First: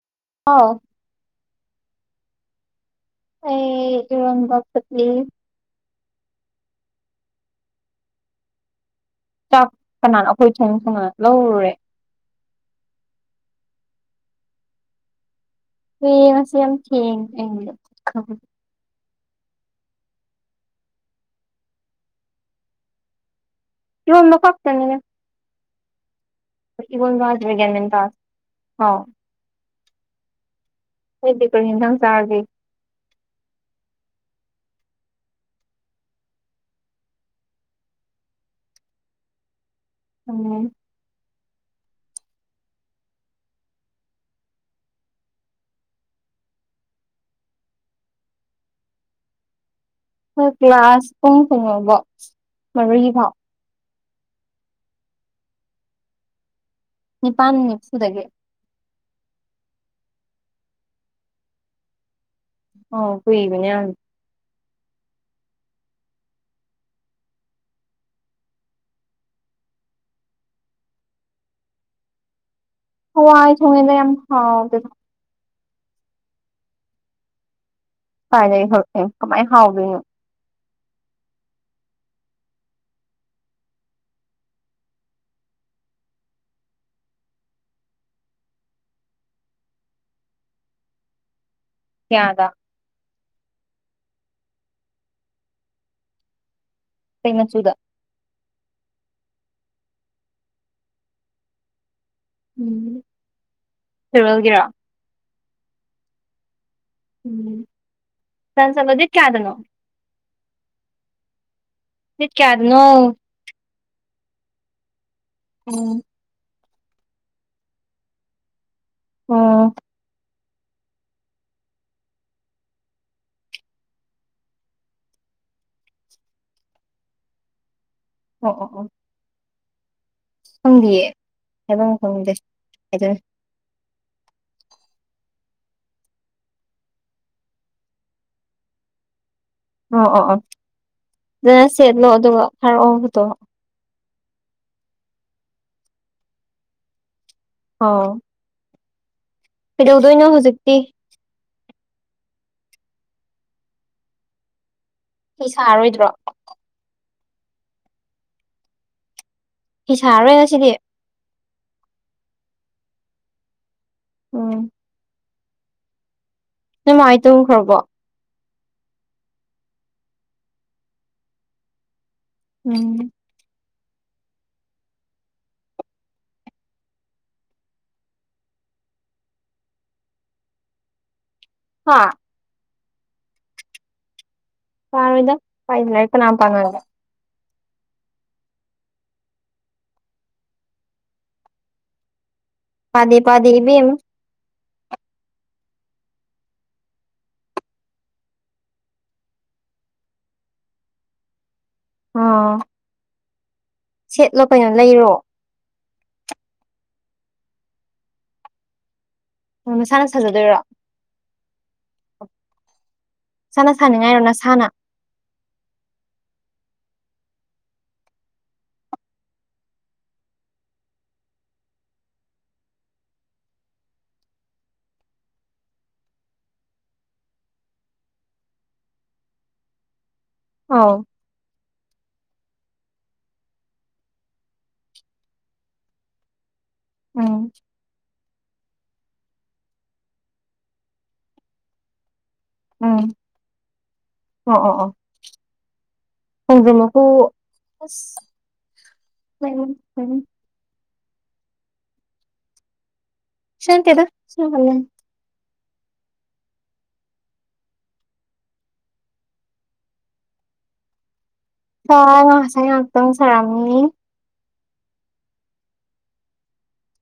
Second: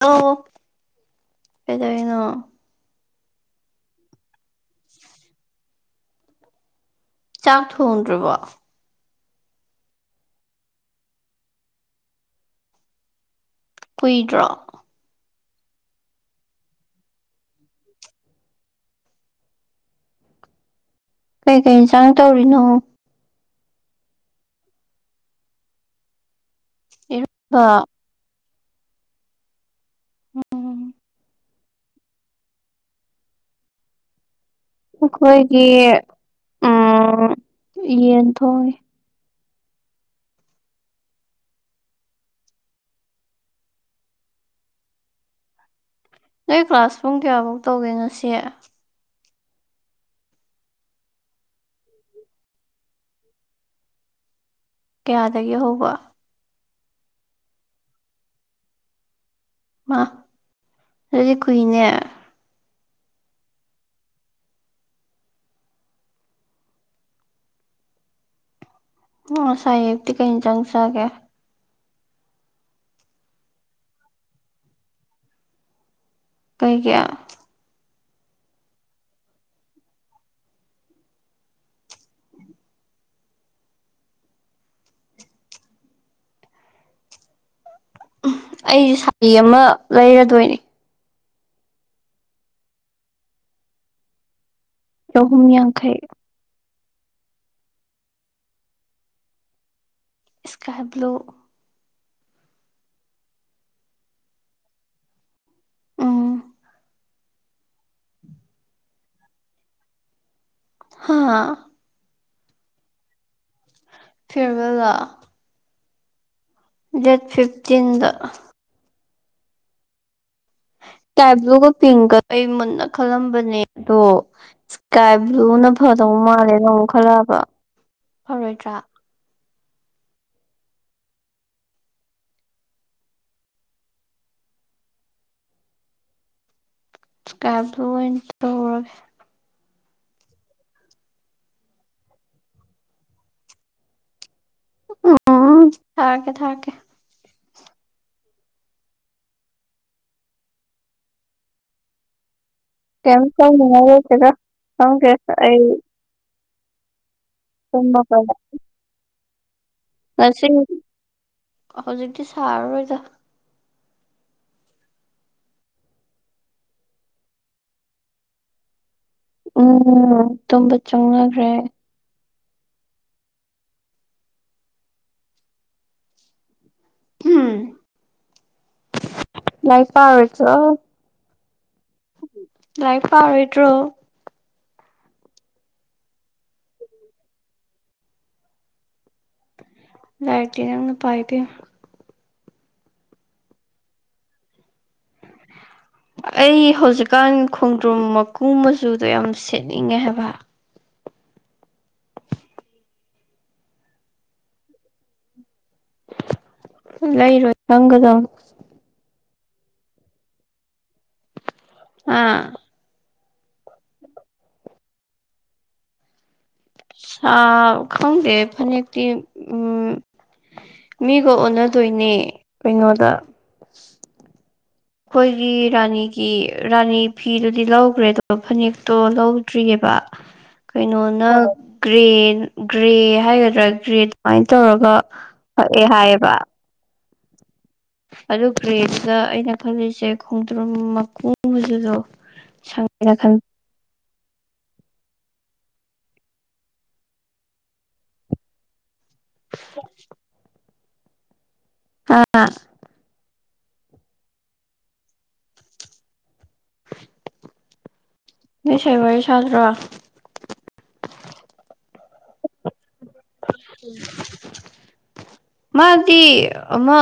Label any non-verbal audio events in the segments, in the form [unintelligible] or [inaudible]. hello ꯑꯥꯎ ꯀꯩꯗꯧꯔꯤꯅꯣ ꯑꯩ ꯏꯔꯣꯟꯕ ꯐꯨꯠꯂꯤ ꯆꯥꯛ ꯊꯣꯡꯗ꯭ꯔꯕꯣ ꯥꯆꯥꯛ ꯀꯅꯥꯅ ꯑꯈꯣꯏ ꯊꯣꯡꯁꯨ ꯊꯣꯡꯗꯅ ꯂꯧꯔꯨꯔꯦ ꯀꯨꯏꯗ꯭ꯔꯣ ꯑꯩ ꯉꯁꯤ ꯌꯥꯝ ꯊꯦꯡꯉꯦ [unintelligible] ꯀꯩꯀꯩ ꯏꯟꯁꯥꯡ ꯇꯧꯔꯤꯅꯣ ꯌꯣꯟꯕ ꯈꯛꯇꯅꯤꯗ [unintelligible] ꯏꯔꯣꯝꯕ ꯒ꯭ꯌꯥꯟ ꯃꯦꯟ ꯇꯥꯗꯦ ꯍꯥꯎ ꯎꯝ ꯅꯪꯗꯤ ꯀꯔꯤ ꯏꯟꯖꯥꯡ ꯆꯥꯔꯒꯦ ꯑꯩꯈꯣꯏꯒꯤ ꯎꯝ ꯌꯦꯟ ꯊꯣꯡꯉꯦ ꯎꯝ ꯅꯣꯏ ꯀ꯭ꯂꯥꯁ ꯄꯨꯡ ꯀꯌꯥꯐꯧ ꯇꯧꯒꯦ ꯉꯁꯤ ꯑꯈꯣꯏ ꯀ꯭ꯂꯥꯁ ꯄꯨꯡ ꯀꯩꯅꯣ ꯐꯥꯎ ꯃꯔꯤ ꯐꯥꯎ ꯀꯥꯌꯗꯒꯤ ꯍꯧꯕ ꯅꯤꯄꯥꯟ ꯃꯤꯅꯠ ꯅꯤꯐꯨꯗꯒꯤ ꯃꯥ ꯑꯗꯨꯗꯤ ꯀꯨꯏꯅꯦ ꯑꯧ ꯀꯨꯏꯕꯅꯤ ꯌꯥꯝ ꯉꯁꯥꯏ ꯑꯌꯨꯛꯇꯤ ꯀꯩꯏꯟꯁꯥꯡ ꯆꯥꯒꯦ ꯍꯋꯥꯏ ꯊꯣꯡꯉꯦꯗ ꯌꯥꯝ ꯍꯥꯎꯇꯦꯗ ꯀꯩꯒꯤ ꯀꯥꯏꯗꯩ ꯍꯣꯏ ꯀꯃꯥꯏ ꯍꯥꯎꯗꯣꯏꯅꯣ ꯎꯝ ꯑꯩꯁꯨ ꯁꯥꯔꯤ ꯑꯃ ꯂꯩꯔꯗꯣꯏꯅꯤ ꯀꯥꯌꯗ ꯆꯥꯍꯨꯝ ꯌꯥꯡꯈꯩ ꯀꯩ ꯃꯆꯨꯗ ꯏꯁ꯭ꯀꯥꯏ ꯕ꯭ꯂꯨ ꯎꯝ ꯐꯤꯔꯌꯦꯜꯒꯤꯔꯣ ꯎꯝ ꯎꯝ ꯗꯦꯠ ꯀꯌꯥꯗꯅꯣ ꯍꯥꯥ ꯗꯦꯠ ꯀꯌꯥꯗꯅꯣ [unintelligible] ꯎꯝ ꯗꯦꯠ ꯐꯤꯞꯇꯤꯟꯗ ꯑꯥ [inaudible] ꯏꯁꯀꯥꯏ ꯕ꯭ꯂꯨꯒ ꯄꯤꯡꯀ ꯑꯩ ꯃꯨꯟꯅ ꯈꯜꯂꯝꯕꯅꯦ ꯑꯗꯣ ꯏꯁꯀꯥꯏ ꯕ꯭ꯂꯨꯅ ꯐꯗꯧ ꯅ ꯃꯥꯜꯂꯦ ꯅ ꯈꯜꯂꯛꯑꯕ ꯑꯣ ꯑꯣ ꯐꯔꯣꯏꯗ꯭ꯔꯥ ꯑꯣ ꯈꯪꯗꯤꯌꯦ ꯍꯥꯏꯐꯝ ꯈꯪꯗꯦ ꯏ꯭ꯁꯀꯥꯕꯂꯨ ꯑꯣꯏꯅ ꯇꯧꯔꯒꯦ ꯑꯣ ꯑꯣ ꯑꯣ ꯐꯖꯅ ꯁꯦꯠꯂꯣ ꯑꯗꯨꯒ ꯊꯥꯔꯛ ꯑꯣ ꯐꯣꯇꯣ ꯎꯝ ꯊꯥꯔꯛꯀꯦ ꯊꯥꯔꯛꯀꯦ ꯑꯧ ꯀꯩꯗꯧꯗꯣꯏꯅꯣ ꯍꯧꯖꯤꯛꯇꯤ ꯀꯩꯝ ꯇꯧꯅꯤꯡꯉꯥꯏ ꯂꯩꯇꯦꯗ ꯈꯪꯗꯦ ꯐꯤ ꯑꯩ ꯁꯥꯔꯔꯣꯏꯗ꯭ꯔꯣ [inaudible] ꯄꯨꯡ ꯃꯥꯄꯟꯗ ꯐꯤ ꯁꯥꯔꯔꯣꯏ ꯉꯥꯁꯤꯗꯤ ꯍꯧꯖꯤꯛꯇꯤ ꯁꯥꯔꯔꯣꯏꯗ ꯎꯝ ꯅꯣꯏ ꯃꯥ ꯍꯣꯏ ꯇꯨꯝꯈ꯭ꯔꯕꯣ ꯎꯝ ꯇꯨꯝꯕ ꯆꯪꯅꯈ꯭ꯔꯦ ꯎꯝ ꯍꯝ ꯂꯥꯏꯔꯤꯛ ꯄꯥꯔꯣꯏꯗ꯭ꯔꯣ ꯍꯥ ꯂꯥꯏꯔꯤꯛ ꯄꯥꯔꯣꯏꯗ꯭ꯔꯣ ꯄꯔꯣꯏꯗ ꯂꯥꯍꯔꯤꯛꯄꯨ ꯀꯥꯅ ꯄꯥꯅꯒꯦ ꯂꯥꯏꯔꯤꯛꯇꯤ ꯅꯪꯅ ꯄꯥꯏ ꯕꯦꯝꯃ ꯄꯥꯗꯦ ꯄꯥꯗꯦ ꯏꯕꯦꯝꯃ ꯑꯩ ꯍꯧꯖꯤꯛꯀꯥꯟ ꯈꯣꯡꯗ꯭ꯔꯨꯝ ꯃꯀꯨ ꯃꯆꯨꯗꯣ ꯌꯥꯝ ꯁꯦꯠꯅꯤꯡꯉꯦ ꯍꯥꯏꯕ ꯑꯣ ꯁꯦꯠꯂꯣ ꯀꯩꯅꯣ ꯂꯩꯔꯣ ꯂꯩꯔꯣꯏ ꯁꯪꯒꯗꯕꯅꯤ ꯑꯣ ꯃꯁꯥꯅ ꯁꯥꯖꯗꯣꯏꯔꯣ ꯑꯥ ꯅꯁꯥꯥꯅ ꯁꯥꯅꯤꯡꯉꯥꯏꯔꯣ ꯅꯁꯥꯅ ꯁꯥ ꯈꯪꯗꯦ ꯐꯅꯦꯛꯇꯤ ꯎꯝ ꯃꯤꯒ ꯑꯣꯟꯅꯗꯣꯏꯅꯦ ꯀꯩꯅꯣꯗ ꯑꯩꯈꯣꯏꯒꯤ ꯔꯥꯅꯤꯒꯤ ꯔꯥꯅꯤ ꯐꯤꯗꯨꯗꯤ ꯂꯧꯈ꯭ꯔꯦ ꯑꯗꯣ ꯐꯅꯦꯛꯇꯣ ꯂꯧꯗ꯭ꯔꯤꯑꯕ ꯑꯥꯎ ꯀꯩꯅꯣꯅ ꯒ꯭ꯔꯦ ꯒ꯭ꯔꯦ ꯍꯥꯏꯒꯗ꯭ꯔꯥ ꯒ꯭ꯔꯦ ꯑꯗꯨꯃꯥꯏꯅ ꯇꯧꯔꯒ ꯄꯛꯑꯦ ꯍꯥꯏꯌꯦꯕ ꯎꯝ ꯑꯗꯨ ꯒ꯭ꯔꯦꯗꯨꯗ ꯑꯩꯅ ꯈꯜꯂꯤꯁꯦ ꯈꯣꯡꯗ꯭ꯔꯨꯝ ꯃꯀꯨꯗꯣ ꯎꯝ ꯑꯣ ꯑꯣ ꯑꯣ ꯈꯣꯡꯗ꯭ꯔꯨꯨꯨꯝ ꯃꯀꯨ ꯑꯁ [unintelligible] ꯑꯥ ꯁꯟꯇꯦꯗ ꯁꯨꯝ ꯍꯪꯕꯅꯤ [inaudible] ꯅꯣꯏ ꯁꯥꯏ ꯋꯥꯔꯤ ꯁꯥꯟꯅꯗ꯭ꯔꯣ ꯁꯥꯏ ꯉꯁꯥꯏ ꯉꯥꯛꯇꯪ ꯁꯥꯔꯝꯅꯤ ꯃꯥꯗꯤ ꯑꯃ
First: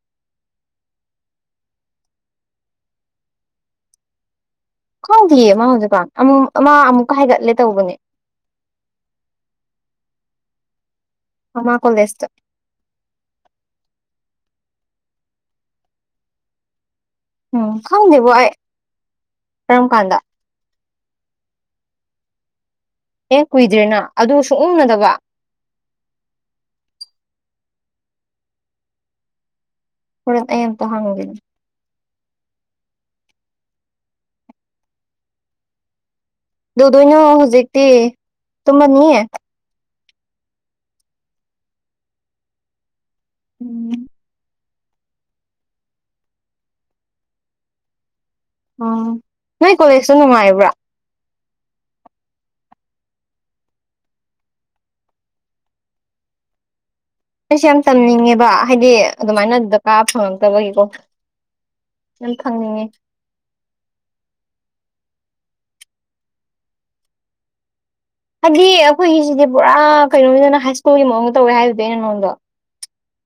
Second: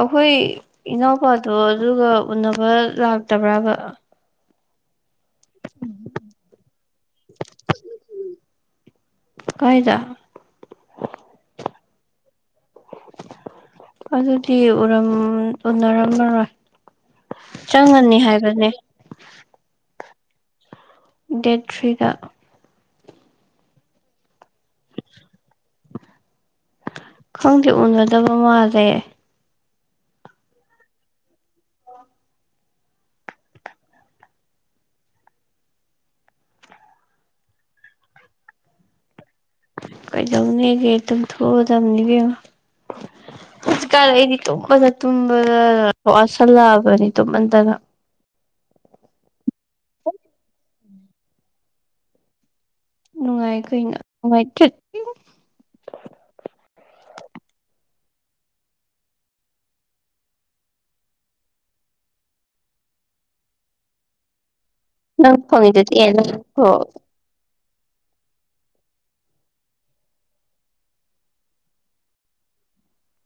ꯑꯈꯣꯏ ꯏꯅꯥꯎꯄꯗꯣ ꯑꯗꯨꯒ ꯎꯅꯕ ꯂꯥꯛꯇꯕ꯭ꯔꯥꯕ ꯈꯪꯗꯤꯌꯦ ꯃꯥ ꯍꯧꯖꯤꯛꯀꯥꯟ ꯑꯃ ꯃꯥ ꯑꯃꯨꯛꯀ ꯍꯥꯏꯒꯠꯂꯦ ꯇꯧꯕꯅꯦ ꯀꯥꯏꯗ ꯑꯃꯥ ꯀꯣꯜꯂꯦꯖꯇ ꯑꯗꯨꯗꯤ ꯎꯔꯝ ꯎꯅꯔꯝꯃꯔꯣꯏ ꯎꯝ ꯆꯪꯉꯅꯤ ꯈꯪꯗꯦꯕꯣ ꯑꯩ ꯍꯥꯏꯕꯅꯦ ꯀꯔꯝ ꯀꯥꯟꯗ ꯗꯦꯠ ꯊ꯭ꯔꯤꯗ ꯑꯦ ꯀꯨꯏꯗ꯭ꯔꯦꯅ ꯑꯗꯨ ꯁꯨꯡꯎ ꯎꯅꯗꯕ ꯈꯪꯗꯦ ꯎꯅꯗꯕ ꯃꯥꯜꯂꯦ ꯍꯣꯔꯦꯟ ꯑꯩ ꯑꯝꯇ ꯍꯪꯒꯦꯅꯦ ꯀꯩꯗꯧꯗꯣꯏꯅꯣ ꯍꯧꯖꯤꯛꯇꯤ ꯇꯨꯝꯃꯅꯤ ꯀꯩꯗꯧꯅꯤꯒꯦ ꯇꯨꯝꯊꯣꯛꯑꯗꯕꯅꯤ ꯏꯕꯦꯝꯃ ꯎꯝ ꯍꯧꯖꯤꯛꯀꯥꯟ ꯑꯩꯗꯤ ꯇꯨꯝ ꯇꯨꯝꯕꯗ ꯇꯨꯝꯕꯗ ꯋꯥꯁꯜꯂꯛꯑꯕꯅꯤ ꯇꯨꯝꯃꯟꯗꯅ ꯑꯥ ꯅꯣꯏ ꯀꯣꯜꯂꯦꯖꯇꯣ ꯅꯨꯡꯉꯥꯏꯕ꯭ꯔꯥ ꯅꯨꯡꯉꯥꯏ ꯀꯩꯅꯣ ꯅꯨꯡꯉꯥꯏ [unintelligible] ꯑꯩꯁꯨ ꯌꯥꯝ ꯇꯝꯅꯤꯡꯉꯦꯕ ꯍꯥꯏꯗꯤ ꯑꯗꯨꯃꯥꯏꯅ ꯑꯥꯗ ꯀꯥ ꯐꯪꯉꯛꯇꯕꯒꯤꯀꯣ ꯌꯥꯝ ꯊꯝꯅꯤꯡꯉꯦ ꯅꯪ ꯐꯪꯉꯤꯗꯨꯗꯤ [unintelligible] ꯍꯥꯏꯗꯤ ꯑꯩꯈꯣꯏꯒꯤꯁꯤꯗꯤ ꯄꯨꯔꯥ ꯀꯩꯅꯣꯅꯤꯗꯅ ꯍꯥꯏ ꯁ꯭ꯀꯨꯜꯒꯤ ꯃꯑꯣꯡꯗ ꯇꯧꯋꯦ ꯍꯥꯏꯕꯗꯨ ꯑꯩꯅ ꯅꯉꯣꯟꯗꯣ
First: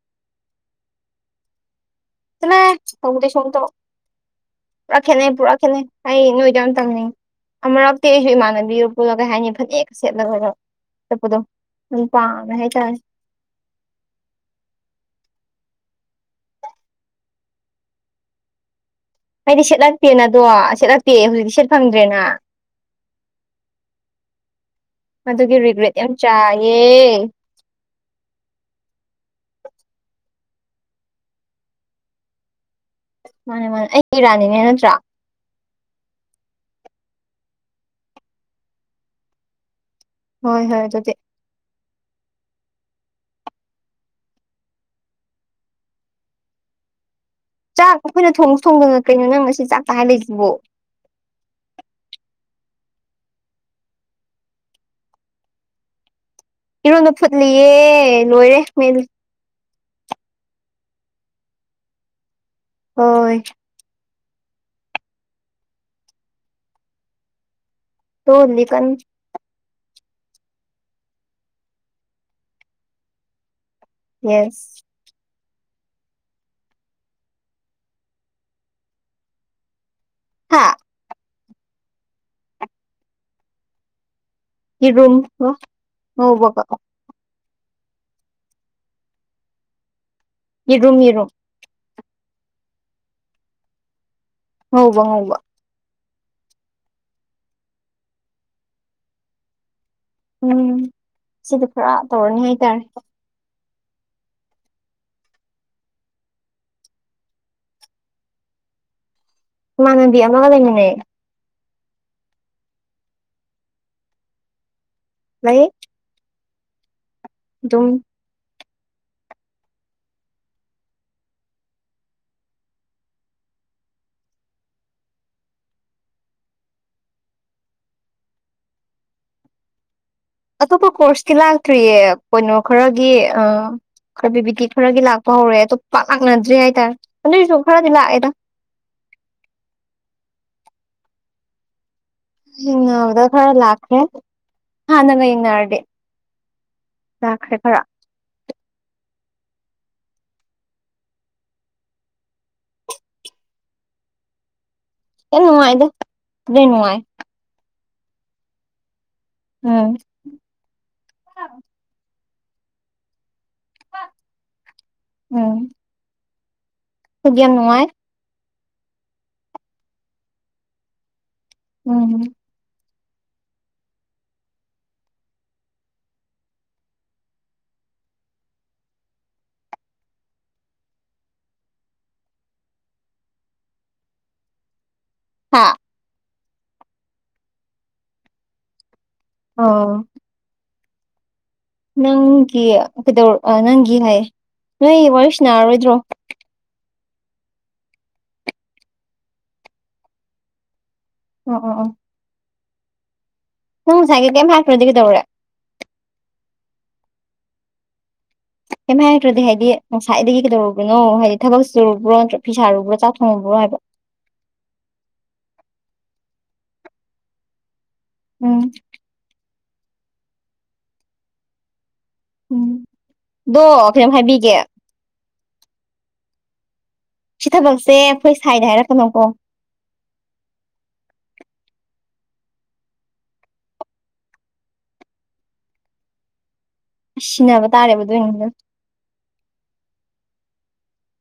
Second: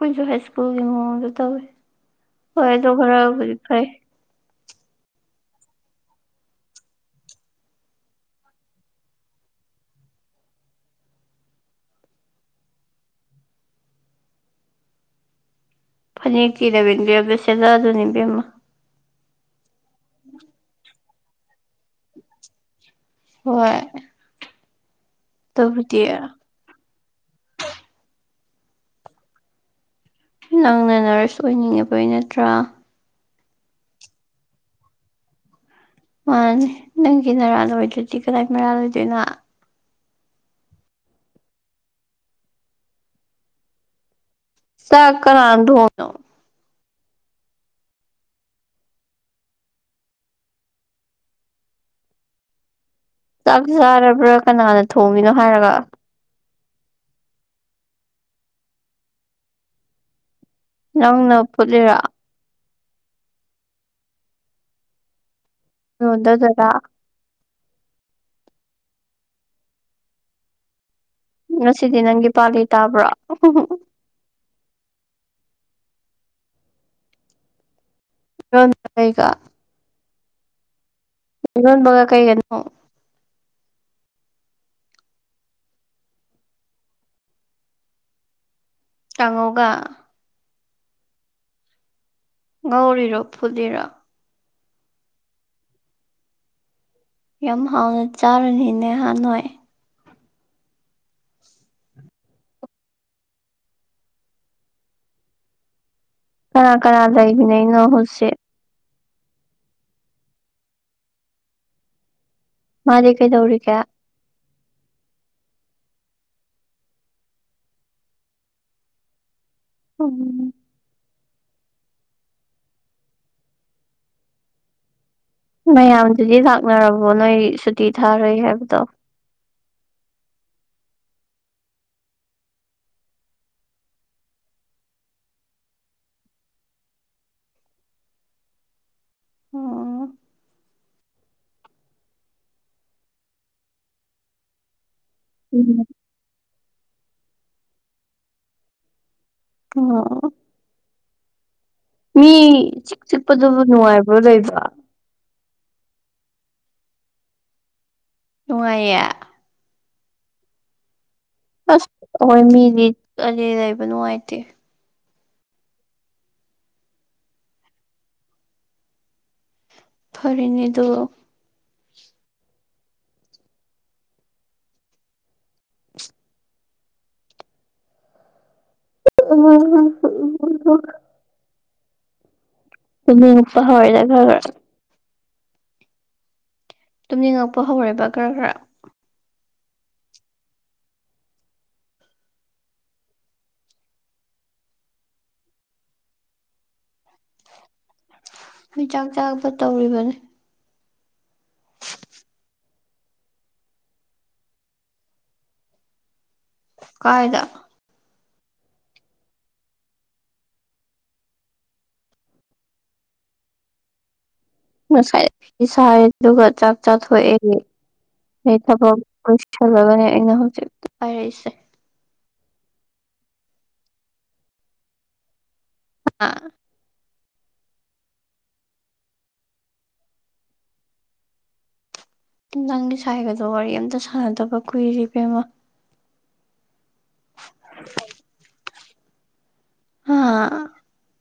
ꯑꯩꯈꯣꯏꯁꯨ ꯍꯥꯏ ꯁ꯭ꯀꯨꯜꯒꯤ ꯃꯑꯣꯡꯗ ꯇꯧꯏ ꯆꯠꯂꯍꯦ ꯇꯧꯗꯦ ꯁꯨꯡꯇꯧ ꯄꯨꯔꯥ ꯈꯦꯠꯅꯩ ꯄꯨꯔꯥ ꯈꯦꯠꯅꯩ ꯑꯩ ꯅꯣꯏꯗ ꯌꯥꯝ ꯇꯝꯅꯤꯡꯉꯤ ꯑꯃꯨꯔꯛꯇꯤ ꯑꯩꯁꯨ ꯏꯃꯥꯟꯅꯕꯤ ꯄꯨꯜꯂ ꯀꯩ ꯍꯥꯏꯅꯤ ꯐꯅꯦꯛ ꯁꯦꯠꯂꯒ ꯆꯠꯄꯗꯣ ꯗꯨꯝ ꯄꯥꯝꯃꯦ ꯍꯥꯏꯇꯥꯔꯦ [inaudible] ꯐꯅꯦꯛ [unintelligible] ꯁꯦꯠꯅꯗꯕꯅꯤ ꯏꯕꯦꯝꯃ ꯍꯥꯏꯗꯤ ꯁꯦꯠꯂꯛꯇꯦꯅꯗꯣ ꯁꯦꯠꯂꯛꯇꯦ ꯍꯧꯖꯤꯛꯇꯤ ꯐꯪꯗ꯭ꯔꯦꯅ ꯍꯣꯏ ꯑꯗꯨꯒꯤ ꯔꯤꯒ꯭ꯔꯦꯠ ꯑꯗꯨꯕꯨꯗꯤ ꯌꯥꯝ ꯆꯥꯏꯌꯦ ꯅꯪꯅ ꯅꯔꯁ ꯑꯣꯏꯅꯤꯡꯉꯨꯕꯩ ꯅꯠꯇ꯭ꯔꯥ ꯃꯥꯟꯅꯦ ꯃꯥꯟꯅꯦ ꯑꯩ ꯏꯔꯥꯟꯅꯤꯅꯦ ꯅꯠꯇ꯭ꯔꯥ ꯃꯥꯟꯅꯤ ꯅꯪꯒꯤ ꯅꯔꯥꯜ ꯑꯣꯏꯗ꯭ꯔꯗꯤ ꯀꯅꯥꯏ ꯃꯔꯥꯜ ꯑꯣꯏꯗꯣꯏꯅꯣ ꯍꯣꯏ ꯍꯣꯏ ꯑꯗꯨꯗꯤ ꯆꯥꯛ ꯀꯅꯥꯅ ꯊꯣꯡꯉꯤꯅꯣ ꯆꯥꯛ ꯑꯈꯣꯏꯅ ꯊꯣꯡꯁꯨ ꯊꯣꯡꯗꯅ ꯀꯩꯅꯣ ꯅꯪ ꯉꯁꯤ ꯆꯥꯛꯇ ꯍꯥꯏ ꯂꯩꯁꯤꯕꯣ [inaudible] ꯆꯥꯛ ꯆꯥꯔꯕ꯭ꯔꯥ ꯀꯅꯥꯅ ꯊꯣꯡꯉꯤꯅꯣ ꯍꯥꯏꯔꯒ ꯏꯔꯣꯟꯕ ꯐꯨꯠꯂꯤꯌꯦ ꯂꯣꯏꯔꯦ ꯃꯦꯠꯂꯤ ꯅꯪꯅ ꯐꯨꯠꯂꯤꯔꯥ ꯍꯣꯏ ꯌꯣꯟꯗ ꯗꯗꯥ ꯇꯣꯠꯂꯤ ꯀꯟꯅ ꯉꯁꯤꯗꯤ ꯅꯪꯒꯤ ꯄꯥꯂꯤ ꯇꯥꯕ꯭ꯔꯣ ꯌꯦꯁ ꯏꯔꯣꯟ ꯀꯩꯒ ꯍꯥꯥ ꯏꯔꯣꯟꯕꯒ ꯀꯩꯒꯅꯣ ꯌꯦꯔꯨꯝꯒ ꯉꯧꯕꯒ ꯀꯥꯡꯒꯧꯒ ꯌꯦꯔꯨꯝ ꯌꯦꯔꯨꯝ ꯉꯧꯔꯤꯔꯣ ꯐꯨꯠꯂꯤꯔꯣ ꯉꯧꯕ ꯉꯧꯕ ꯌꯥꯝ ꯍꯥꯎꯅ ꯆꯥꯔꯅꯤꯅꯦ ꯍꯥ ꯅꯣꯏ ꯎꯝ ꯁꯤꯗꯤ ꯈꯔ ꯇꯧꯔꯅꯤ ꯍꯥꯏꯇꯥꯔꯦ ꯀꯅꯥ ꯀꯅꯥ ꯂꯩꯃꯤꯟꯅꯩꯅꯣ ꯍꯧꯖꯤꯛ ꯏꯃꯥꯟꯅꯕꯤ ꯑꯃꯒ ꯂꯩꯃꯤꯟꯅꯩꯌꯦ ꯃꯥꯗꯤ ꯀꯩꯗꯧꯔꯤꯒꯦ ꯂꯩ ꯗꯨꯝ ꯎꯝ ꯃꯌꯥꯝꯗꯨꯗꯤ ꯂꯥꯛꯅꯔꯕꯣ ꯅꯣꯏꯒꯤ ꯁꯨꯇꯤ ꯊꯥꯔꯨꯏ ꯍꯥꯏꯕꯗꯣ ꯑꯇꯣꯞꯄ ꯀꯣꯔꯁꯀꯤ ꯂꯥꯛꯇ꯭ꯔꯤꯌꯦ ꯀꯩꯅꯣ ꯈꯔꯒꯤ ꯑ ꯈꯔ ꯕꯤꯕꯤꯗꯤ ꯈꯔꯒꯤ ꯂꯥꯛꯄ ꯍꯧꯔꯦ ꯑꯇꯣꯞ ꯄꯥꯛ ꯂꯥꯛꯅꯗ꯭ꯔꯤ ꯍꯥꯏꯇꯥꯔꯦ ꯑꯗꯨꯏꯁꯨ ꯈꯔꯗꯤ ꯂꯥꯛꯑꯦꯗꯥ ꯑꯣ ꯊꯦꯡꯅꯕꯗ ꯈꯔ ꯂꯥꯛꯈ꯭ꯔꯦ ꯍꯥꯟꯅꯒ ꯌꯦꯡꯅꯔꯗꯤ ꯎꯝ ꯂꯥꯛꯈ꯭ꯔꯦ ꯈꯔ ꯑꯣ ꯃꯤ ꯆꯤꯛ ꯆꯤꯛꯄꯗꯨꯕꯨ ꯅꯨꯡꯉꯥꯏꯕ꯭ꯔꯣ ꯂꯩꯕ ꯌꯥꯝ ꯅꯨꯡꯉꯥꯏꯗ ꯂꯣꯏ ꯅꯨꯡꯉꯥꯏ ꯅꯨꯡꯉꯥꯏꯌꯦ ꯎꯝ ꯑꯁ ꯑꯍꯣꯏ ꯃꯤꯗꯤ ꯇꯔꯦꯠ ꯂꯩꯕ ꯅꯨꯡꯉꯥꯏꯇꯦ ꯎꯝ ꯈꯣꯏꯗꯤ ꯌꯥꯝ ꯅꯨꯡꯉꯥꯏ ꯐꯔꯦꯅꯦꯗꯨ ꯎꯝ [unintelligible] ꯇꯨꯝꯅꯤꯡꯉꯛꯄ ꯍꯧꯔꯦꯗ ꯈ꯭ꯔ ꯈ꯭ꯔ ꯍꯥꯥ ꯇꯨꯝꯅꯤꯡꯉꯛꯄ ꯍꯧꯔꯦꯕ ꯈꯔ ꯈꯔ ꯑꯣ ꯅꯪꯒꯤ ꯀꯩꯗꯧꯔ ꯅꯪꯒꯤ ꯍꯥꯏ ꯅꯣꯏ ꯋꯥꯔꯤ ꯁꯥꯟꯅꯥꯔꯣꯏꯗ꯭ꯔꯣ ꯅꯣꯏ ꯆꯥꯛ ꯆꯥꯕ ꯇꯧꯔꯤꯕꯅꯤ ꯑꯣ ꯑꯣ ꯑꯣ ꯅꯪ ꯉꯁꯥꯏꯒꯩ ꯀꯩꯝ ꯍꯥꯏꯔꯛꯇ꯭ꯔꯗꯤ ꯀꯩꯗꯧꯔꯦ ꯀꯥꯏꯗ ꯀꯩꯝ ꯍꯥꯏꯔꯛꯇ꯭ꯔꯗꯤ ꯍꯥꯏꯗꯤ ꯉꯁꯥꯏꯗꯒꯤ ꯀꯩꯗꯔꯨꯕꯅꯣ ꯍꯥꯏꯗꯤ ꯊꯕꯛ ꯆꯨꯕ꯭ꯔꯣ ꯅꯠꯇ꯭ꯔꯒ ꯐꯤ ꯁꯥꯔꯨꯕ꯭ꯔꯣ ꯆꯥꯛ ꯊꯣꯡꯉꯨꯕ꯭ꯔꯣ ꯍꯣꯏ [inaudible] ꯉꯁꯥꯏ ꯐꯤꯁꯥꯏꯌꯦ ꯑꯗꯨꯒ ꯆꯥꯛ ꯆꯥꯊꯣꯛꯑꯦ ꯑꯩ ꯎꯝ ꯊꯕꯛ ꯁꯜꯂꯒꯅꯦ ꯑꯩꯅ ꯍꯧꯖꯤꯛ ꯄꯥꯏꯔꯛꯏꯁꯦ ꯎꯝ ꯗꯣ ꯀꯩꯅꯣꯝ ꯍꯥꯏꯕꯤꯒꯦ ꯑꯥ ꯁꯤ ꯊꯕꯛꯁꯦ ꯑꯈꯣꯏ ꯁꯥꯏꯗ ꯍꯥꯏꯔꯛꯀꯅꯣꯀꯣ ꯨꯅꯪꯒꯤ ꯁꯥꯏꯒꯗꯣ ꯋꯥꯔꯤ ꯑꯝꯇ ꯁꯥꯟꯅꯗꯕ ꯀꯨꯏꯔꯦ ꯏꯕꯦꯝꯃ ꯁꯤꯅꯕ ꯇꯥꯔꯦꯕ ꯑꯗꯨꯏꯅꯤꯗ ꯍꯥ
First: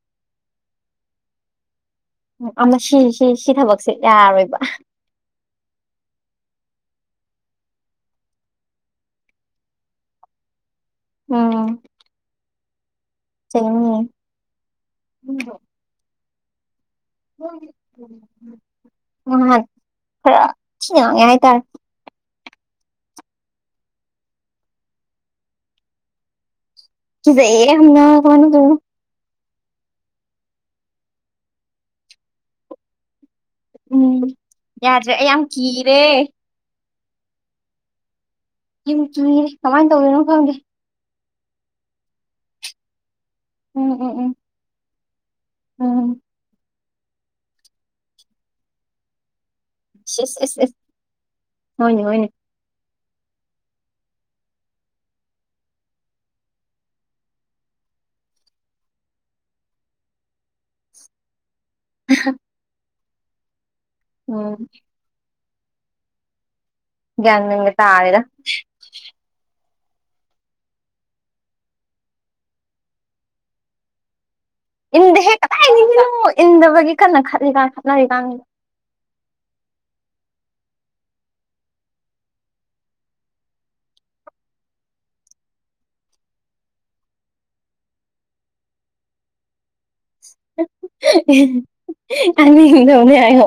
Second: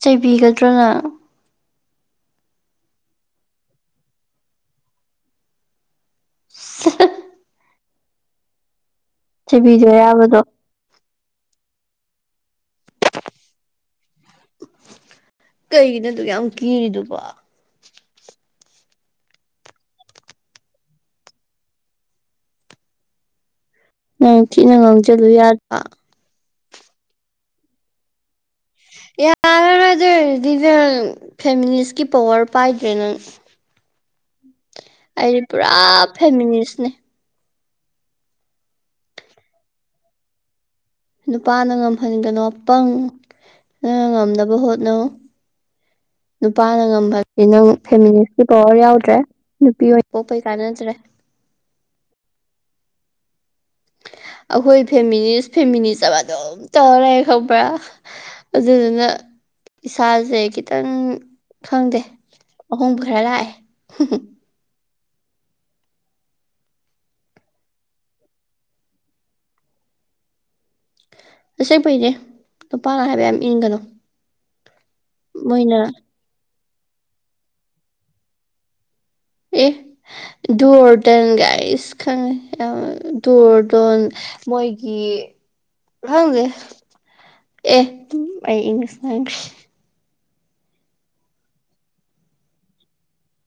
ꯆꯩꯕꯤꯒꯗ꯭ꯔꯥꯅ ꯎꯝ ꯑꯃꯨꯛ ꯁꯤ ꯁꯤ ꯁꯤ ꯊꯕꯛꯁꯦ ꯌꯥꯔꯣꯏꯕ [unintelligible] ꯆꯩꯕꯤꯗꯨꯏꯔꯕ ꯑꯗꯣ ꯎꯝ ꯆꯩꯅꯤꯌꯦ ꯀꯩꯒꯤꯅꯣ ꯑꯗꯨꯛ ꯌꯥꯝ ꯀꯤꯔꯤꯗꯨ [inaudible] ꯅꯍꯥꯟ ꯈꯥꯔ ꯊꯤꯅ ꯉꯥꯡꯉꯛꯑꯦ ꯍꯥꯏꯇꯔꯦ ꯅꯪ ꯊꯤꯅ ꯉꯥꯡꯖꯜꯂꯨ ꯌꯥꯗ꯭ꯔꯣ ꯀꯤꯖꯩꯌꯦ ꯌꯥꯝꯅ ꯀꯃꯥꯏ ꯇꯧꯗꯨꯏꯅꯣ ꯌꯥꯔꯔꯣꯏ ꯑꯗꯨ ꯑꯣꯏꯔꯗꯤ ꯅꯪ ꯐꯦꯃꯤꯅꯤꯁꯀꯤ ꯄꯥꯎꯋꯔ ꯄꯥꯏꯗ꯭ꯔꯦ ꯅꯪ ꯎꯝ ꯌꯥꯗ꯭ꯔꯦ ꯑꯩ ꯑꯩꯗꯤ ꯌꯥꯝ ꯀꯤꯔꯦ ꯄꯨꯔꯥ ꯐꯦꯃꯤꯅꯤꯁꯅꯦ ꯌꯥꯝ ꯀꯤꯔꯦ ꯀꯃꯥꯏꯅ ꯇꯧꯗꯨꯏꯅꯣ ꯈꯪꯗꯦ ꯅꯨꯄꯥꯅ ꯉꯝꯍꯟꯒꯅꯣ ꯑꯄꯪ ꯎꯝ ꯅꯪꯅ ꯎꯝ ꯎꯝ ꯉꯝꯅꯕ ꯍꯣꯠꯅꯧ ꯎꯝ ꯅꯨꯄꯥꯅ ꯉꯝꯕꯗꯤ ꯅꯪ ꯐꯦꯃꯤꯅꯤꯁꯀꯤ ꯄꯥꯎꯋꯔ ꯌꯥꯎꯗ꯭ꯔꯦ ꯅꯨꯄꯤ ꯑꯣꯏꯅ ꯁꯤꯁ ꯄꯣꯛꯄꯩ ꯏꯁ ꯏꯁ ꯀꯥꯟꯅꯗ꯭ꯔꯦ ꯍꯣꯏꯅꯦ ꯍꯣꯏꯅꯦ ꯑꯩꯈꯣꯏ ꯐꯦꯃꯤꯅꯤꯁ ꯐꯦꯃꯤꯅꯤꯖꯝ ꯑꯗꯨꯝ ꯇꯧꯔ ꯂꯩꯔꯦ ꯈꯪꯕ꯭ꯔꯥ ꯑꯗꯨꯗꯨꯅ ꯏꯁꯥꯁꯦ ꯈꯤꯇꯪ ꯈꯪꯗꯦ ꯑꯍꯣꯡꯕ ꯈꯥꯔ ꯂꯥꯛꯑꯦ ꯎꯝ ꯒ꯭ꯌꯥꯟ ꯃꯦꯟꯒ ꯇꯥꯗꯦꯗ ꯑꯁꯦꯡꯕꯩꯅꯦ ꯅꯨꯄꯥꯅ ꯍꯥꯏꯕ ꯌꯥꯝ ꯏꯟꯒꯅꯨ ꯏꯟꯗꯦꯍꯦ ꯃꯣꯏꯅ ꯀꯗꯥꯏꯗꯩꯅꯣ ꯏꯟꯗꯕꯒꯤ ꯀꯟꯅ ꯈꯠꯂꯤꯀꯥꯟ ꯈꯠꯅꯔꯤꯀꯥꯟ ꯑꯦ ꯗꯨ ꯑꯣꯔ ꯗꯟ ꯒꯥꯏ ꯑꯤꯁ ꯈꯪꯉꯦ ꯑꯃ ꯗꯨ ꯑꯣꯔ ꯗꯣꯟ ꯃꯣꯏꯒꯤ ꯈꯪꯗꯦ ꯑꯦ ꯑꯩ ꯏꯪꯂꯤꯁ ꯉꯥꯡꯈ꯭ꯔꯦ ꯑꯅꯤ ꯇꯧꯅꯦ ꯍꯥꯏꯌꯣ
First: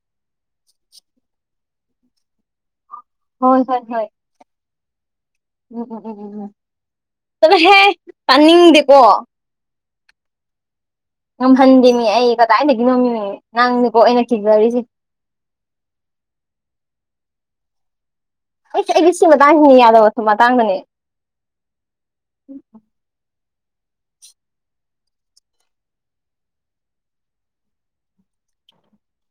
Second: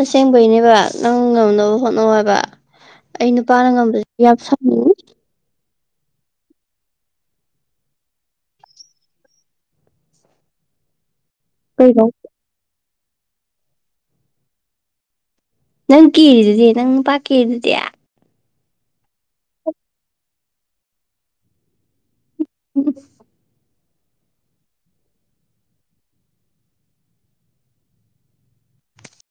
ꯑꯁꯦꯡꯕꯩꯅꯦꯕ ꯅꯪ ꯉꯝꯅꯕ ꯍꯣꯠꯅꯧ ꯍꯥꯏꯕ ꯑꯩ ꯍꯣꯏ ꯅꯨꯄꯥꯅ ꯍꯣꯏ ꯍꯣꯏ ꯉꯝꯕꯁꯤ ꯌꯥꯝ ꯁꯥꯎꯅꯤꯡꯉꯤ ꯎꯝ ꯎꯝ ꯎꯝ ꯎꯝ ꯆꯠ ꯂꯣ ꯍꯦ ꯇꯅꯤꯡꯗꯦꯀꯣ [inaudible] ꯉꯝꯍꯟꯗꯦꯃꯤ ꯀꯩꯅꯣ ꯑꯩ ꯀꯗꯥꯏꯗꯒꯤꯅꯣꯃꯤ ꯅꯪ ꯅꯤꯀꯣ ꯑꯩꯅ ꯀꯤꯖꯔꯤꯁꯦ ꯅꯪ ꯀꯦꯔꯤꯗꯨꯗꯤ ꯅꯪ ꯅꯨꯄꯥ ꯀꯦꯔꯤꯗꯨꯗꯤ ꯑꯩꯁ ꯑꯩꯗꯤ ꯁꯤ ꯃꯇꯥꯡꯁꯤꯅꯤ ꯌꯥꯗꯕ ꯃꯇꯥꯡꯗꯅꯤ ꯎꯝ